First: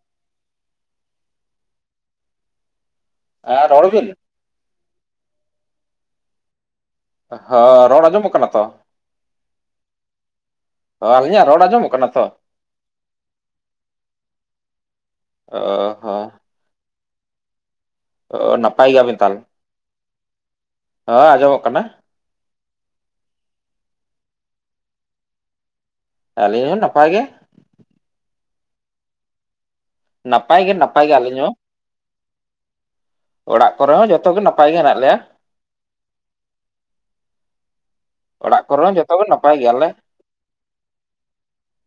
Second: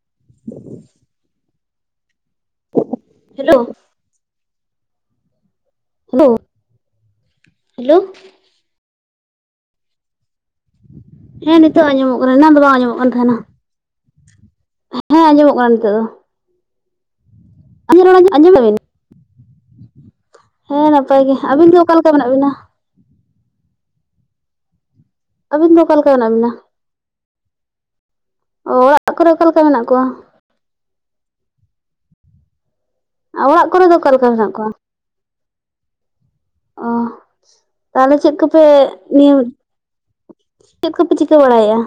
[unintelligible] [unintelligible] ᱦᱮᱸ ᱨᱚᱲ ᱵᱤᱱ᱾ ᱟ [unintelligible] ᱦᱳᱭ ᱨᱚᱲ ᱟᱸᱡᱚᱢᱼᱚᱜ ᱠᱟᱱᱟ ᱛᱚ᱾ ᱦᱚᱸ, ᱟᱹᱞᱤᱧᱟᱜ ᱦᱮᱸ ᱨᱚᱲ ᱱᱤᱛᱚᱜ ᱟᱸᱡᱚᱢᱚᱜ ᱟᱸᱡᱚᱢᱼᱚᱜ ᱛᱚ ᱠᱟᱱᱟ ᱮᱱᱟᱱ ᱫᱚ ᱵᱟᱝ ᱟᱸᱡᱚᱢᱼᱚᱜ ᱠᱟᱱ ᱛᱟᱦᱮᱸᱱᱟ ᱦᱮᱸ ᱟᱸᱡᱚᱢᱼᱚᱜ ᱚ ᱠᱟᱱᱟ ᱱᱤᱛᱚᱜ ᱫᱚ᱾ ᱦᱚᱸ ᱟᱹᱞᱤᱧᱟᱜ ᱨᱚᱲ ᱟᱸᱡᱚᱢ ᱚ ᱫᱟᱵᱤᱱ ᱱᱟᱯᱟᱭ ᱜᱮᱭᱟ ᱵᱮᱱ ᱛᱟᱦᱚᱞᱮ, ᱦᱮᱸ ᱱᱟᱯᱟᱭ ᱦᱚᱸ ᱜᱮ ᱟᱸᱡᱚᱢᱚᱜ ᱟᱹᱵᱤᱱ ᱜᱮ ᱠᱟᱱᱟ ᱚᱠᱟ ᱞᱮᱠᱟ ᱢᱮᱱᱟᱜ ᱵᱤᱱᱟ᱾ ᱟᱹᱵᱤᱱ ᱫᱚ ᱚᱠᱟᱞ ᱞᱮᱠᱟ ᱢᱮᱱᱟᱜ ᱵᱤᱱᱟ᱾ ᱟᱹᱞᱤᱧ ᱱᱟᱯᱟᱭ ᱜᱮ᱾ ᱚ ᱚᱲᱟᱜ ᱠᱚᱨᱮ ᱚᱠᱟ ᱞᱮᱠᱟ ᱢᱮᱱᱟᱜ ᱠᱚᱣᱟ᱾ ᱱᱟᱯᱟᱭ ᱜᱮ ᱱᱟᱯᱟᱭ ᱜᱮ ᱟᱹᱞᱤᱧ ᱦᱚᱸ, ᱚᱲᱟᱜ ᱠᱚᱨᱮ ᱫᱚ ᱦᱚᱸ ᱚᱠᱟ ᱞᱮᱠᱟ ᱡᱚᱛᱚ ᱜᱮ ᱢᱮᱱᱟᱜ ᱱᱟᱯᱟᱭ ᱠᱚᱣᱟ ᱜᱮ ᱦᱮᱸᱱᱟᱜ ᱞᱮᱭᱟ᱾ ᱚ ᱛᱟᱦᱞᱮ ᱪᱮᱫ ᱚᱲᱟᱜ ᱠᱚᱯᱮ ᱠᱚᱨᱮ ᱦᱚᱸ ᱡᱚᱛᱚ ᱜᱮ ᱱᱤᱭᱟᱹ, ᱱᱟᱯᱟᱭ ᱜᱮᱭᱟᱞᱮ ᱪᱮᱫ ᱠᱚᱯᱮ ᱪᱤᱠᱟᱹ ᱵᱟᱲᱟᱭᱮᱜᱼᱟ᱾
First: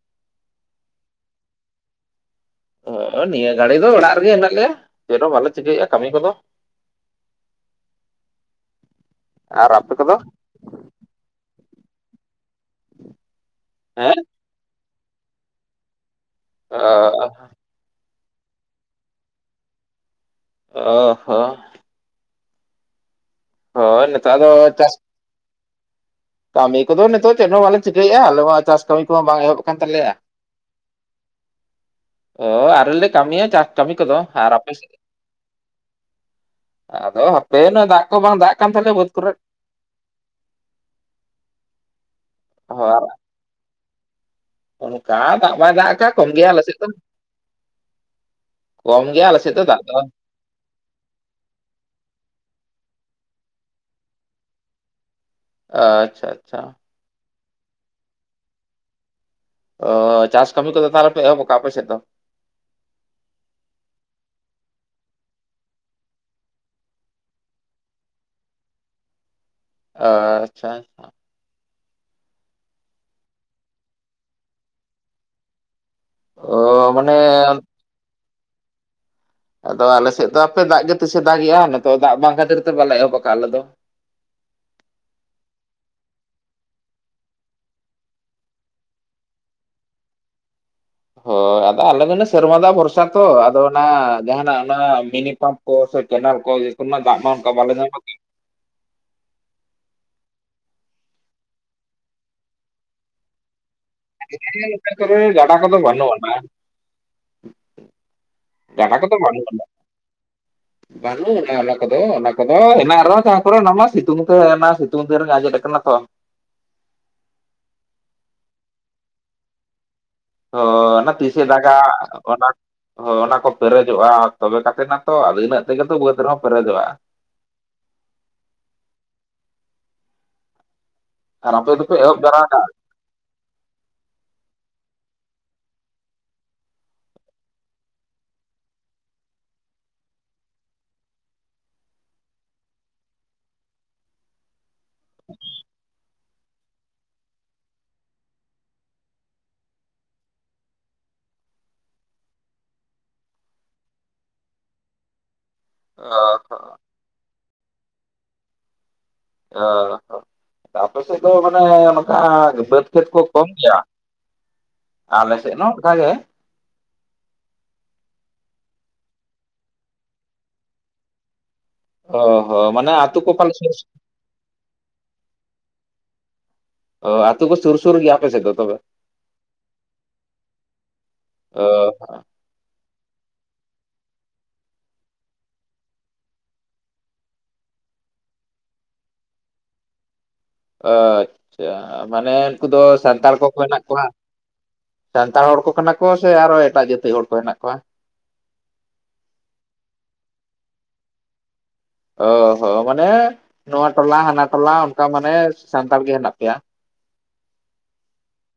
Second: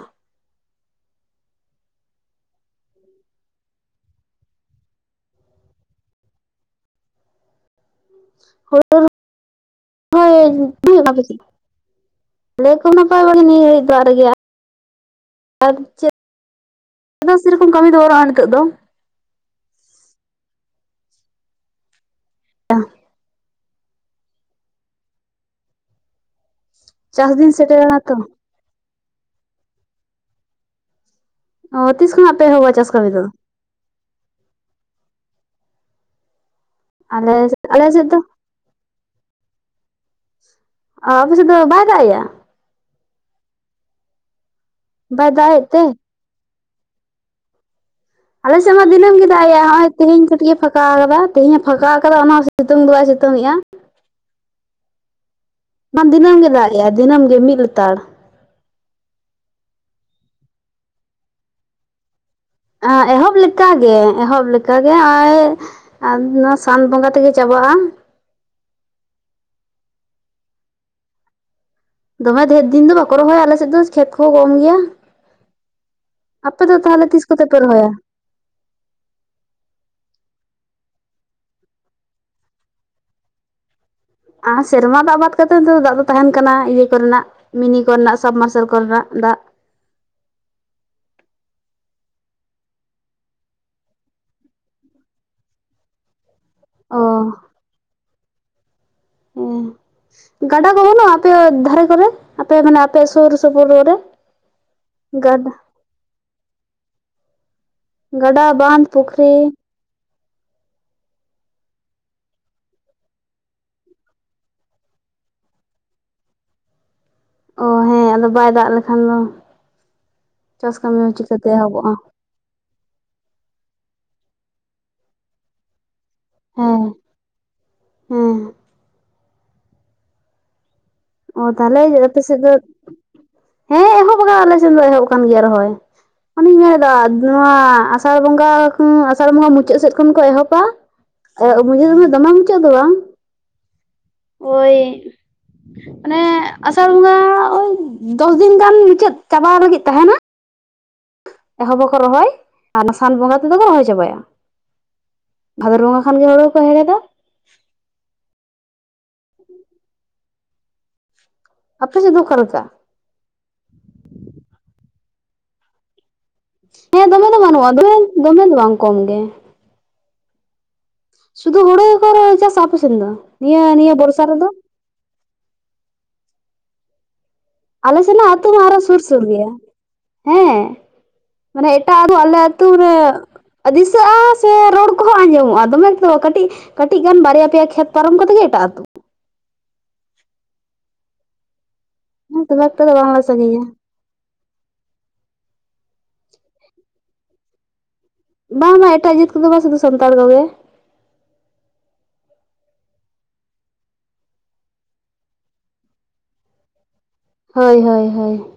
ᱚ ᱱᱤᱭᱟᱹ ᱜᱷᱟᱹᱲᱤ ᱫᱚ ᱚᱲᱟᱜ ᱨᱮᱜᱮ ᱦᱮᱸᱱᱟᱜ ᱞᱮᱭᱟ ᱪᱮᱫ ᱦᱚᱸ ᱵᱟᱞᱮ ᱪᱤᱠᱟᱹᱭᱮᱜᱼᱟ ᱠᱟᱹᱢᱤ ᱠᱚᱫᱚ᱾ ᱦᱩᱲᱩ, ᱟᱨ ᱟᱯᱮ ᱠᱚᱫᱚ [unintelligible] ᱟᱞᱮ ᱠᱚ ᱱᱟᱯᱟᱭ ᱵᱟᱲᱟ ᱜᱮ ᱱᱤᱭᱟᱹ ᱜᱟ. ᱲᱤᱡ ᱫᱚ ᱚᱲᱟᱜ ᱦᱮᱸ ᱨᱮᱜᱮ ᱟᱨ ᱪᱮᱫ? ᱫᱚ ᱚ, ᱥᱮᱨᱚᱠᱚᱢ ᱠᱟᱹᱢᱤ ᱫᱚ ᱵᱟᱱᱩᱜᱼᱟ ᱱᱤᱛᱚᱜ ᱫᱚ᱾ ᱚ ᱦᱚᱸ, [unintelligible] ᱦᱚ ᱱᱮᱛᱟ ᱫᱚ ᱪᱟᱥ, ᱠᱟᱹᱢᱤ ᱠᱚᱫᱚ ᱪᱟᱥ ᱱᱤᱛᱚᱜ ᱪᱮᱫ ᱫᱤᱱ ᱦᱚᱸ ᱵᱟᱞᱮ ᱥᱮᱴᱮᱨᱮᱱᱟ ᱛᱚ ᱪᱤᱠᱟᱹᱭᱮᱜᱼᱟ ᱟᱞᱮ ᱢᱟ ᱪᱟᱥ ᱠᱟᱹᱢᱤ ᱠᱚᱦᱚᱸ ᱵᱟᱝ ᱮᱦᱚᱵ ᱠᱟᱱ ᱛᱟᱞᱮᱭᱟ᱾ ᱚ ᱛᱤᱥ ᱠᱷᱚᱱ, ᱚ ᱟᱨᱤ ᱞᱮ ᱠᱟᱹᱢᱤᱭᱟ ᱪᱟᱥ ᱠᱟᱹᱢᱤ ᱠᱚᱫᱚ ᱟᱨ ᱟᱯᱮ ᱥᱮᱫ? ᱟᱫᱚ ᱟᱞᱮ ᱦᱟᱯᱮ ᱟᱞᱮ ᱱᱚᱣᱟ ᱫᱟᱜ ᱥᱮᱫ ᱠᱚ ᱫᱚ ᱵᱟᱝ ᱫᱟᱜ ᱠᱟᱱ ᱛᱟᱞᱮᱭᱟ ᱵᱟᱹᱫᱽ ᱠᱚᱨᱮᱫ᱾ ᱚ ᱟᱯᱮ ᱥᱮᱫ ᱫᱚ ᱵᱟᱭ ᱫᱟᱜ ᱮᱜ-ᱟ᱾ ᱦᱳ, ᱚᱱᱠᱟ ᱫᱟᱜ ᱵᱟᱭ ᱫᱟᱜ ᱟᱠᱟᱫ ᱠᱚᱢ ᱜᱮᱭᱟ ᱟᱞᱮ ᱥᱮᱫ ᱫᱚ᱾ ᱟᱞᱮ ᱥᱮᱫ ᱢᱟ ᱠᱚᱢ ᱫᱤᱱᱟᱹᱢ ᱜᱮ ᱜᱮᱭᱟ ᱫᱟᱜ ᱟᱞᱮᱥᱮᱫ ᱫᱚ ᱮᱭᱟᱭ ᱦᱚᱜ ᱚᱭ ᱫᱚ ᱛᱟᱦᱮᱧ ᱠᱟᱹᱴᱤᱡ ᱮ ᱯᱷᱟ ᱯᱷᱟᱸᱠᱟ ᱠᱟᱫᱟ ᱛᱮᱦᱮᱧ ᱮ ᱯᱷᱟᱸᱠᱟ ᱠᱟᱫᱟ ᱚᱱᱟ ᱥᱤᱛᱩᱝ ᱫᱚ ᱵᱟᱭ ᱥᱤᱛᱩᱝ ᱮᱼᱟ᱾ ᱵᱟᱝ ᱟᱪᱪᱷᱟ ᱫᱤᱱᱟᱹᱢ ᱜᱮ ᱟᱪᱪᱷᱟ ᱫᱟᱜ ᱮᱼᱟ ᱫᱤᱱᱟᱹᱢ ᱜᱮ ᱢᱤᱫ ᱞᱮᱛᱟᱲ᱾ ᱚ ᱪᱟᱥ ᱠᱟ. ᱢᱤ ᱠᱚᱫᱚ ᱛᱟᱦᱚᱞᱮ ᱯᱮ ᱮᱦᱚᱵ ᱟᱠᱟᱫᱟ ᱟᱯᱮ ᱥᱮᱫ᱾ ᱮᱦᱚᱵ ᱞᱮᱠᱟᱜᱮ ᱮᱦᱚᱵ ᱞᱮᱠᱟᱜᱮ ᱟ, ᱟᱨ ᱱᱚᱣᱟ ᱥᱟᱱ ᱵᱚᱸᱜᱟ ᱛᱮᱜᱮ ᱪᱟᱵᱟᱜᱼᱟ᱾ ᱚ ᱟᱪᱪᱷᱟ, ᱫᱚᱢᱮ ᱫᱷᱮᱨ ᱫᱤᱱ ᱫᱚ ᱵᱟᱠᱚ ᱨᱚᱦᱚᱭᱟ ᱟᱞᱮ ᱥᱮᱫ ᱫᱚ, ᱠᱷᱮᱛ ᱠᱚᱦᱚᱸ ᱠᱚᱢ ᱜᱮᱭᱟ᱾ ᱟᱯᱮ ᱫᱚ ᱚ ᱛᱟᱦᱚᱞᱮ ᱢᱟᱱᱮ ᱛᱤᱥ ᱠᱚᱛᱮ ᱯᱮ ᱨᱚᱦᱚᱭᱟ? ᱟᱫᱚ ᱟᱞᱮ ᱥᱮᱫ ᱫᱚ ᱦᱟᱯᱮ ᱫᱟᱜ ᱜᱮ ᱛᱤᱥ ᱮ ᱫᱟᱜ ᱮᱜᱼᱟ, ᱱᱤᱛᱚᱜ ᱫᱟᱜ ᱵᱟᱝ ᱠᱷᱟᱹᱛᱤᱨ ᱛᱮ ᱵᱟᱞᱮ ᱮᱦᱚᱵ ᱟᱠᱟᱫᱟ ᱟᱞᱮ ᱫᱚ ᱾ ᱟᱨ ᱥᱮᱨᱢᱟ ᱫᱟᱜ ᱵᱟᱫ ᱠᱟᱛᱮ ᱫᱚ ᱫᱟᱜ ᱫᱚ ᱛᱟᱦᱮᱱ ᱠᱟᱱᱟ ᱤᱭᱟᱹ ᱠᱚᱨᱮᱱᱟᱜ ᱢᱤᱱᱤ ᱠᱚᱞ ᱨᱮᱱᱟᱜ ᱥᱟᱵ ᱢᱟᱨᱥᱟᱞ ᱠᱚᱞ ᱨᱮᱱᱟᱜ ᱫᱟᱜ ᱾ ᱦᱳᱭ [inaudible] ᱟᱫᱚ ᱟᱞᱮ ᱫᱚᱞᱮ ᱥᱮᱨᱢᱟ ᱫᱟᱜ ᱵᱷᱚᱨᱥᱟ ᱛᱚ, ᱟᱫᱚ ᱚᱱᱟ ᱡᱟᱦᱟᱱᱟᱜ ᱚᱱᱟ ᱢᱤᱱᱤ ᱯᱟᱢᱯ ᱠᱚ ᱥᱮ ᱠᱮᱱᱮᱞ ᱠᱚ ᱤᱭᱟ. ᱚ ᱠᱚᱨᱮᱱᱟᱜ ᱫᱟᱜ ᱢᱟ ᱚᱱᱠᱟ ᱵᱟᱞᱮ ᱧᱟᱢᱟ ᱠᱤ ᱚ ᱜᱟᱰᱟ ᱠᱚ ᱵᱟᱹᱱᱩᱜᱼᱟ, ᱟᱯᱮ ᱫᱷᱟᱨᱮ ᱠᱚᱨᱮ ᱟᱯᱮ ᱢᱟᱱᱮ ᱟᱯᱮ ᱥᱩᱨ ᱥᱩᱯᱩᱨ ᱠᱚᱨᱮ? ᱚᱱᱠᱟ ᱠᱚᱫᱚ ᱵᱷᱟᱹᱱᱩᱜ ᱟᱱᱟ ᱵᱟᱸᱫᱷ ᱜᱟᱰᱟ ᱠᱚᱫᱚ ᱵᱟᱱᱩᱜ ᱯᱩᱠᱷᱨᱤ ᱟᱱᱟ᱾ [inaudible] ᱵᱟᱹᱱᱩᱜ ᱟᱱᱟ ᱚᱱᱟ ᱠᱚᱫᱚ ᱚᱱᱟ ᱠᱚᱫᱚ ᱦᱮᱱᱟᱜ ᱨᱮᱦᱚᱸ, ᱡᱟᱦᱟ ᱠᱚᱨᱮ ᱚᱱᱟ ᱢᱟ ᱥᱤᱛᱩᱝ ᱛᱮ ᱚᱱᱟ ᱥᱤᱛᱩᱝ ᱫᱤᱱ ᱨᱮᱜᱮ ᱟᱡᱮᱫ ᱠᱟᱱᱟ ᱛᱚ᱾ ᱚ ᱦᱮᱸ ᱟᱫᱚ ᱵᱟᱭ ᱫᱟᱜ ᱞᱮᱠᱷᱟᱱ ᱫᱚ ᱚ ᱪᱟᱥ ᱠᱟᱹᱢᱤ ᱚᱱᱟ ᱦᱚᱸ ᱛᱤᱥᱮ ᱪᱤᱠᱟᱹᱛᱮ ᱫᱟᱜᱟ ᱮᱦᱚᱵᱚᱜᱼᱟ ᱚᱱᱟ ᱦᱳᱭ ᱚᱱᱟ ᱠᱚ ᱯᱮᱨᱮᱡᱚᱜᱼᱟ ᱛᱚᱵᱮ ᱠᱟᱛᱮ ᱱᱟ ᱛᱚ ᱟᱫᱚ ᱤᱱᱟᱹᱜ ᱛᱮᱜᱮ ᱛᱚ ᱵᱟᱹᱫᱽ ᱨᱮᱦᱚᱸ ᱯᱮᱨᱮᱡᱚᱜᱼᱟ ᱦᱮᱸ ᱾ ᱦᱮᱸ ᱾ ᱚ ᱟᱨ ᱛᱟᱦᱚᱞᱮ ᱫᱚᱯᱮ ᱮᱦᱚᱵ ᱟᱯᱮ ᱥᱮᱫ ᱡᱟᱣᱨᱟ ᱫᱚ, ᱦᱮᱸ ᱮᱦᱚᱵ ᱟᱠᱟᱱᱟ ᱟᱞᱮ ᱥᱮᱫ ᱫᱚ ᱮᱦᱚᱵ ᱟᱠᱟᱱ ᱜᱮᱭᱟ ᱨᱚᱦᱚᱭ ᱚᱱᱮᱧ ᱢᱮᱱᱮᱫᱟ ᱱᱚᱣᱟ ᱟᱥᱟᱲ ᱵᱚᱸᱜᱟ ᱟᱥᱟᱲ ᱵᱚᱸᱜᱟ ᱢᱩᱪᱟᱹᱫ ᱥᱮᱫ ᱠᱷᱚᱱ ᱠᱚ ᱮᱦᱚᱵᱟ ᱢᱩᱪᱟᱹᱫ ᱥᱚᱢᱚᱭ ᱫᱚᱢᱮ ᱢᱩᱪᱟᱹᱫ ᱫᱚ ᱵᱟᱝ ᱳᱭ [unintelligible] ᱚᱱᱮ ᱟᱥᱟᱲ ᱵᱚᱸᱜᱟ ᱳᱭ ᱫᱚᱥ ᱫᱤᱱ ᱜᱟᱱ ᱢᱩᱪᱟᱹᱫ ᱪᱟᱵᱟ ᱞᱟᱹᱜᱤᱫ ᱛᱟᱦᱮᱱᱟ ᱮᱦᱚᱵ ᱟᱠᱚ ᱨᱚᱦᱚᱭ ᱟᱨ ᱥᱟᱱ ᱵᱚᱸᱜᱟ ᱛᱮᱫᱚ ᱠᱚ ᱨᱚᱦᱚᱭ ᱪᱟᱵᱟᱭᱟ ᱾ ᱵᱷᱟᱫᱚᱨ ᱵᱚᱸᱜᱟ ᱠᱷᱟᱱᱜᱮ ᱦᱳᱲᱳ ᱦᱚᱸᱠᱚ ᱦᱮᱲᱦᱮᱫᱟ ᱾ ᱚ ᱦᱚ ᱟᱯᱮ ᱥᱮᱫ ᱫᱚ ᱢᱟᱱᱮ ᱟᱯᱮ ᱥᱮᱫ ᱚᱱᱠᱟ ᱫᱚ ᱚᱠᱟ ᱞᱮᱠᱟ ᱵᱟᱹᱫᱽ ᱪᱮᱛ ᱠᱚ ᱠᱚᱢ ᱜᱮᱭᱟ? ᱟᱞᱮ ᱥᱮᱫ ᱢᱟ ᱚᱱᱠᱟ ᱜᱮ ᱾ ᱦᱮᱸ ᱫᱚᱢᱮ ᱫᱚ ᱵᱟᱹᱱᱩᱜᱼᱟ, ᱫᱚᱢᱮ ᱫᱚᱢᱮ ᱫᱚ ᱵᱟᱝ ᱠᱚᱢ ᱜᱮ ᱾ ᱥᱩᱫᱷᱩ ᱦᱩᱲᱩ ᱜᱮᱠᱚ ᱚ ᱨᱚᱦᱚᱭ ᱪᱟᱥᱟ ᱦᱚᱸ ᱢᱟᱱᱮ ᱟᱯᱮᱥᱮᱱ ᱫᱚ, ᱟᱛᱳ ᱠᱚ ᱯᱟᱞᱮ ᱱᱤᱭᱟᱹ ᱥᱩᱨ ᱱᱤᱭᱟᱹ ᱵᱚᱨᱥᱟ ᱨᱮᱫᱚ? ᱟᱛᱳ ᱠᱚ ᱥᱩᱨ ᱥᱩᱨ ᱟᱞᱮ ᱜᱮᱭᱟ ᱟᱯᱮ ᱥᱮᱱᱟᱜ ᱥᱮᱫ ᱟᱹᱛᱩ ᱫᱚ ᱢᱟ ᱛᱚᱵᱮ ᱟᱨᱚ ᱥᱩᱨ ᱥᱩᱨ ᱜᱮᱭᱟ ᱦᱮᱸ ᱾ ᱚ ᱢᱟᱱᱮ ᱮᱴᱟᱜ ᱟᱨᱦᱚ ᱟᱞᱮ ᱟᱛᱩ ᱨᱮ ᱫᱤᱥᱟᱹᱜᱼᱟ ᱥᱮ ᱨᱚᱲ ᱠᱚᱦᱚᱸ ᱟᱸᱡᱚᱢᱚᱜᱼᱟ ᱫᱚᱢᱮ ᱫᱚ ᱠᱟᱹᱴᱤᱡ ᱠᱟᱹᱴᱤᱡ ᱜᱟᱱ ᱵᱟᱨᱭᱟ ᱯᱮᱭᱟ ᱠᱷᱮᱛ ᱯᱟᱨᱚᱢ ᱠᱟᱛᱮᱜ ᱜᱮ ᱮᱴᱟᱜ ᱟᱹᱛᱩ ᱾ ᱟᱪᱪᱷᱟ ᱢᱟᱱᱮ ᱫᱚᱢᱮ ᱩᱱᱠᱩ ᱫᱚ ᱮᱠᱴᱟ ᱵᱟᱝᱞᱮ ᱥᱟᱱᱛᱟᱲ ᱠᱚᱠᱚ ᱥᱟᱺᱜᱤᱧᱟ ᱦᱮᱱᱟᱜ ᱠᱚᱣᱟ ᱥᱟᱱᱛᱟᱲ ᱦᱚᱲ ᱠᱚ ᱠᱟᱱᱟ ᱠᱚ ᱥᱮ ᱟᱨᱚ ᱮᱴᱟᱜ ᱡᱟᱹᱛᱤ ᱦᱚᱲ ᱠᱚ ᱦᱮᱱᱟᱜ ᱠᱚᱣᱟ? ᱵᱟᱝ ᱟ ᱮᱴᱟᱜ ᱡᱟᱹᱛ ᱠᱚᱫᱚ ᱵᱟᱝ ᱥᱩᱫᱷᱩ ᱥᱟᱱᱛᱟᱲ ᱠᱚᱜᱮ᱾ ᱚ ᱦᱚᱸ ᱢᱟᱱᱮ ᱱᱚᱣᱟ ᱴᱚᱞᱟ ᱦᱟᱱᱟ ᱴᱚᱞᱟ ᱚᱱᱠᱟ ᱢᱟᱱᱮ ᱥᱟᱱᱛᱟᱲ ᱜᱮ ᱦᱮᱱᱟᱜ ᱯᱮᱭᱟ ᱾ ᱦᱳᱭ ᱦᱳᱭ ᱦᱳᱭ ᱾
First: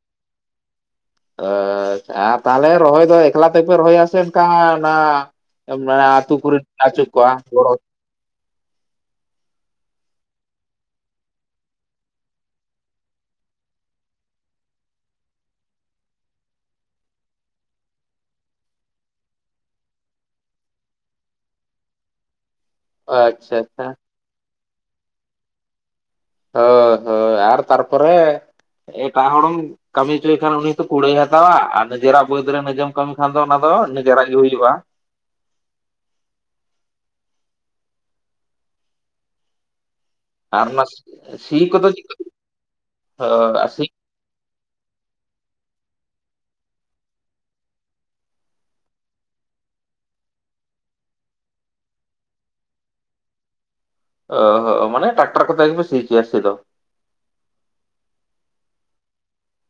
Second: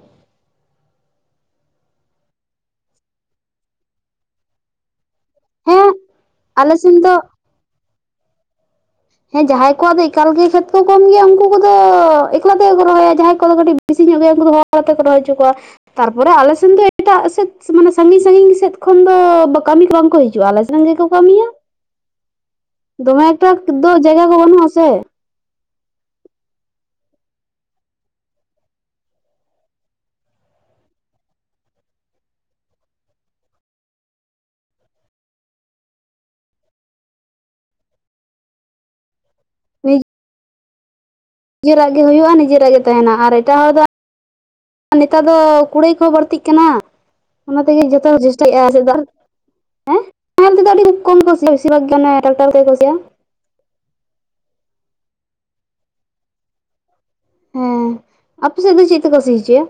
ᱚ ᱟᱪᱪᱷᱟ ᱟᱨ ᱛᱟᱦᱚᱞᱮ ᱨᱚᱦᱚᱭ ᱫᱚ ᱮᱠᱞᱟ ᱛᱮᱯᱮ ᱨᱚᱦᱚᱭᱟ ᱥᱮ ᱚᱱᱠᱟ ᱚᱱᱟ ᱦᱮᱸ ᱚᱱᱟ ᱟᱹᱛᱩ ᱠᱚᱨᱤᱱ ᱟᱞᱮ ᱥᱮᱱ ᱵᱟᱪᱩᱜ ᱫᱚ ᱠᱚᱣᱟ ᱜᱚᱲᱚ ᱦᱮᱸ ᱡᱟᱦᱟᱸᱭ ᱠᱚᱣᱟᱜ ᱫᱚ ᱮᱠᱟᱞ ᱜᱮ ᱠᱷᱮᱛ ᱠᱚ ᱠᱚᱢ ᱜᱮᱭᱟ, ᱩᱱᱠᱩ ᱠᱚᱫᱚ ᱮᱠᱞᱟ ᱛᱮ ᱠᱚ ᱨᱚᱦᱚᱭᱟ ᱡᱟᱦᱟᱸᱭ ᱠᱚᱫᱚ ᱠᱟᱹᱴᱤᱡ ᱵᱤᱥᱤ ᱧᱚᱜ ᱜᱮᱭᱟ ᱩᱱᱠᱩ ᱫᱚ ᱦᱚᱲ ᱟᱛᱮ ᱠᱚ ᱨᱚᱦᱚᱭ ᱦᱚᱪᱚ ᱠᱚᱣᱟ ᱛᱟᱨᱯᱚᱨᱮ ᱟᱞᱮᱥᱮᱱ ᱫᱚ ᱮᱴᱟᱜ ᱥᱮᱫ ᱢᱟᱱᱮ ᱥᱟᱺᱜᱤᱧ ᱥᱟᱺᱜᱤᱧ ᱥᱮᱫ ᱠᱷᱚᱱ ᱫᱚ ᱠᱟᱹᱢᱤ ᱠᱚ ᱵᱟᱝ ᱠᱚ ᱦᱤᱡᱩᱜᱼᱟ, ᱟᱞᱮ ᱥᱮᱱ ᱜᱮᱠᱚ ᱠᱟᱹᱢᱤᱭᱟ ᱫᱚᱢᱮ ᱮᱠᱴᱟ ᱟᱪᱪᱷᱟ ᱟᱪᱪᱷᱟ ᱫᱚ ᱡᱟᱭᱜᱟ ᱜᱮ ᱵᱟᱹᱱᱩᱜᱼᱟ ᱥᱮ? ᱦᱳ ᱦᱳᱭ ᱟᱨ ᱛᱟᱨᱯᱚᱨᱮ ᱮᱴᱟᱜ ᱦᱚᱲ ᱦᱚᱸ ᱠᱟᱹᱢᱤ ᱦᱚᱪᱚᱭ ᱠᱷᱟᱱ ᱩᱱᱤ ᱦᱚᱸᱛᱚ ᱠᱩᱲᱟᱹᱭ ᱮ ᱦᱟᱛᱟᱣᱟ, ᱟᱨ ᱱᱤᱡᱮᱨᱟᱜ ᱵᱟᱹᱫᱽ ᱨᱮ ᱱᱤᱡᱮᱢ ᱠᱟᱹᱢᱤ ᱠᱷᱟᱱ ᱫᱚ ᱚᱱᱟ ᱫᱚ ᱱᱤᱡᱮᱨᱟᱜ ᱜᱮ ᱦᱩᱭᱩᱜᱼᱟ᱾ ᱢᱤᱫ ᱟᱨ ᱱᱟᱥ ᱱᱤᱡᱮᱨᱟᱜ ᱜᱮ ᱦᱩᱭᱩᱜᱼᱟ, ᱱᱤᱡᱮᱨᱟᱜ ᱜᱮ ᱛᱟᱸᱦᱮᱱᱟ ᱟᱨ ᱮᱴᱟᱜ ᱦᱚᱲ ᱫᱚ ᱥᱤ ᱱᱮᱛᱟᱨ ᱫᱚ ᱠᱩᱲᱟᱹᱭ ᱠᱚᱦᱚᱸ ᱵᱟᱹᱲᱛᱤᱜ ᱠᱟᱱᱟ ᱚᱱᱟ ᱛᱮᱜᱮ ᱡᱚᱛᱚ ᱪᱮᱥᱴᱟᱭᱮᱫᱼᱟ ᱪᱮᱫᱟᱜ ᱦᱮᱸ ᱧᱮᱞ ᱛᱮ ᱫᱚ ᱟᱹᱰᱤ ᱠᱚᱢ ᱠᱚ ᱥᱤ ᱟ ᱵᱮᱥᱤᱨ ᱵᱷᱟᱜᱽ ᱜᱮ ᱚᱱᱟ ᱴᱟᱠᱴᱟᱨ ᱛᱮᱜᱮ ᱥᱤ ᱚ ᱦᱚᱸ ᱢᱟᱱᱮ ᱴᱟᱠᱴᱟᱨ ᱠᱚᱛᱮ ᱜᱮᱯᱮ ᱥᱤ ᱦᱚᱪᱚᱭᱟ ᱥᱤᱫ ᱫᱚ ᱦᱮᱸ ᱟᱯᱮ ᱥᱮᱫ ᱫᱚ ᱪᱮᱫ ᱛᱮ ᱠᱚ ᱥᱤ ᱦᱚᱪᱚᱭᱟ?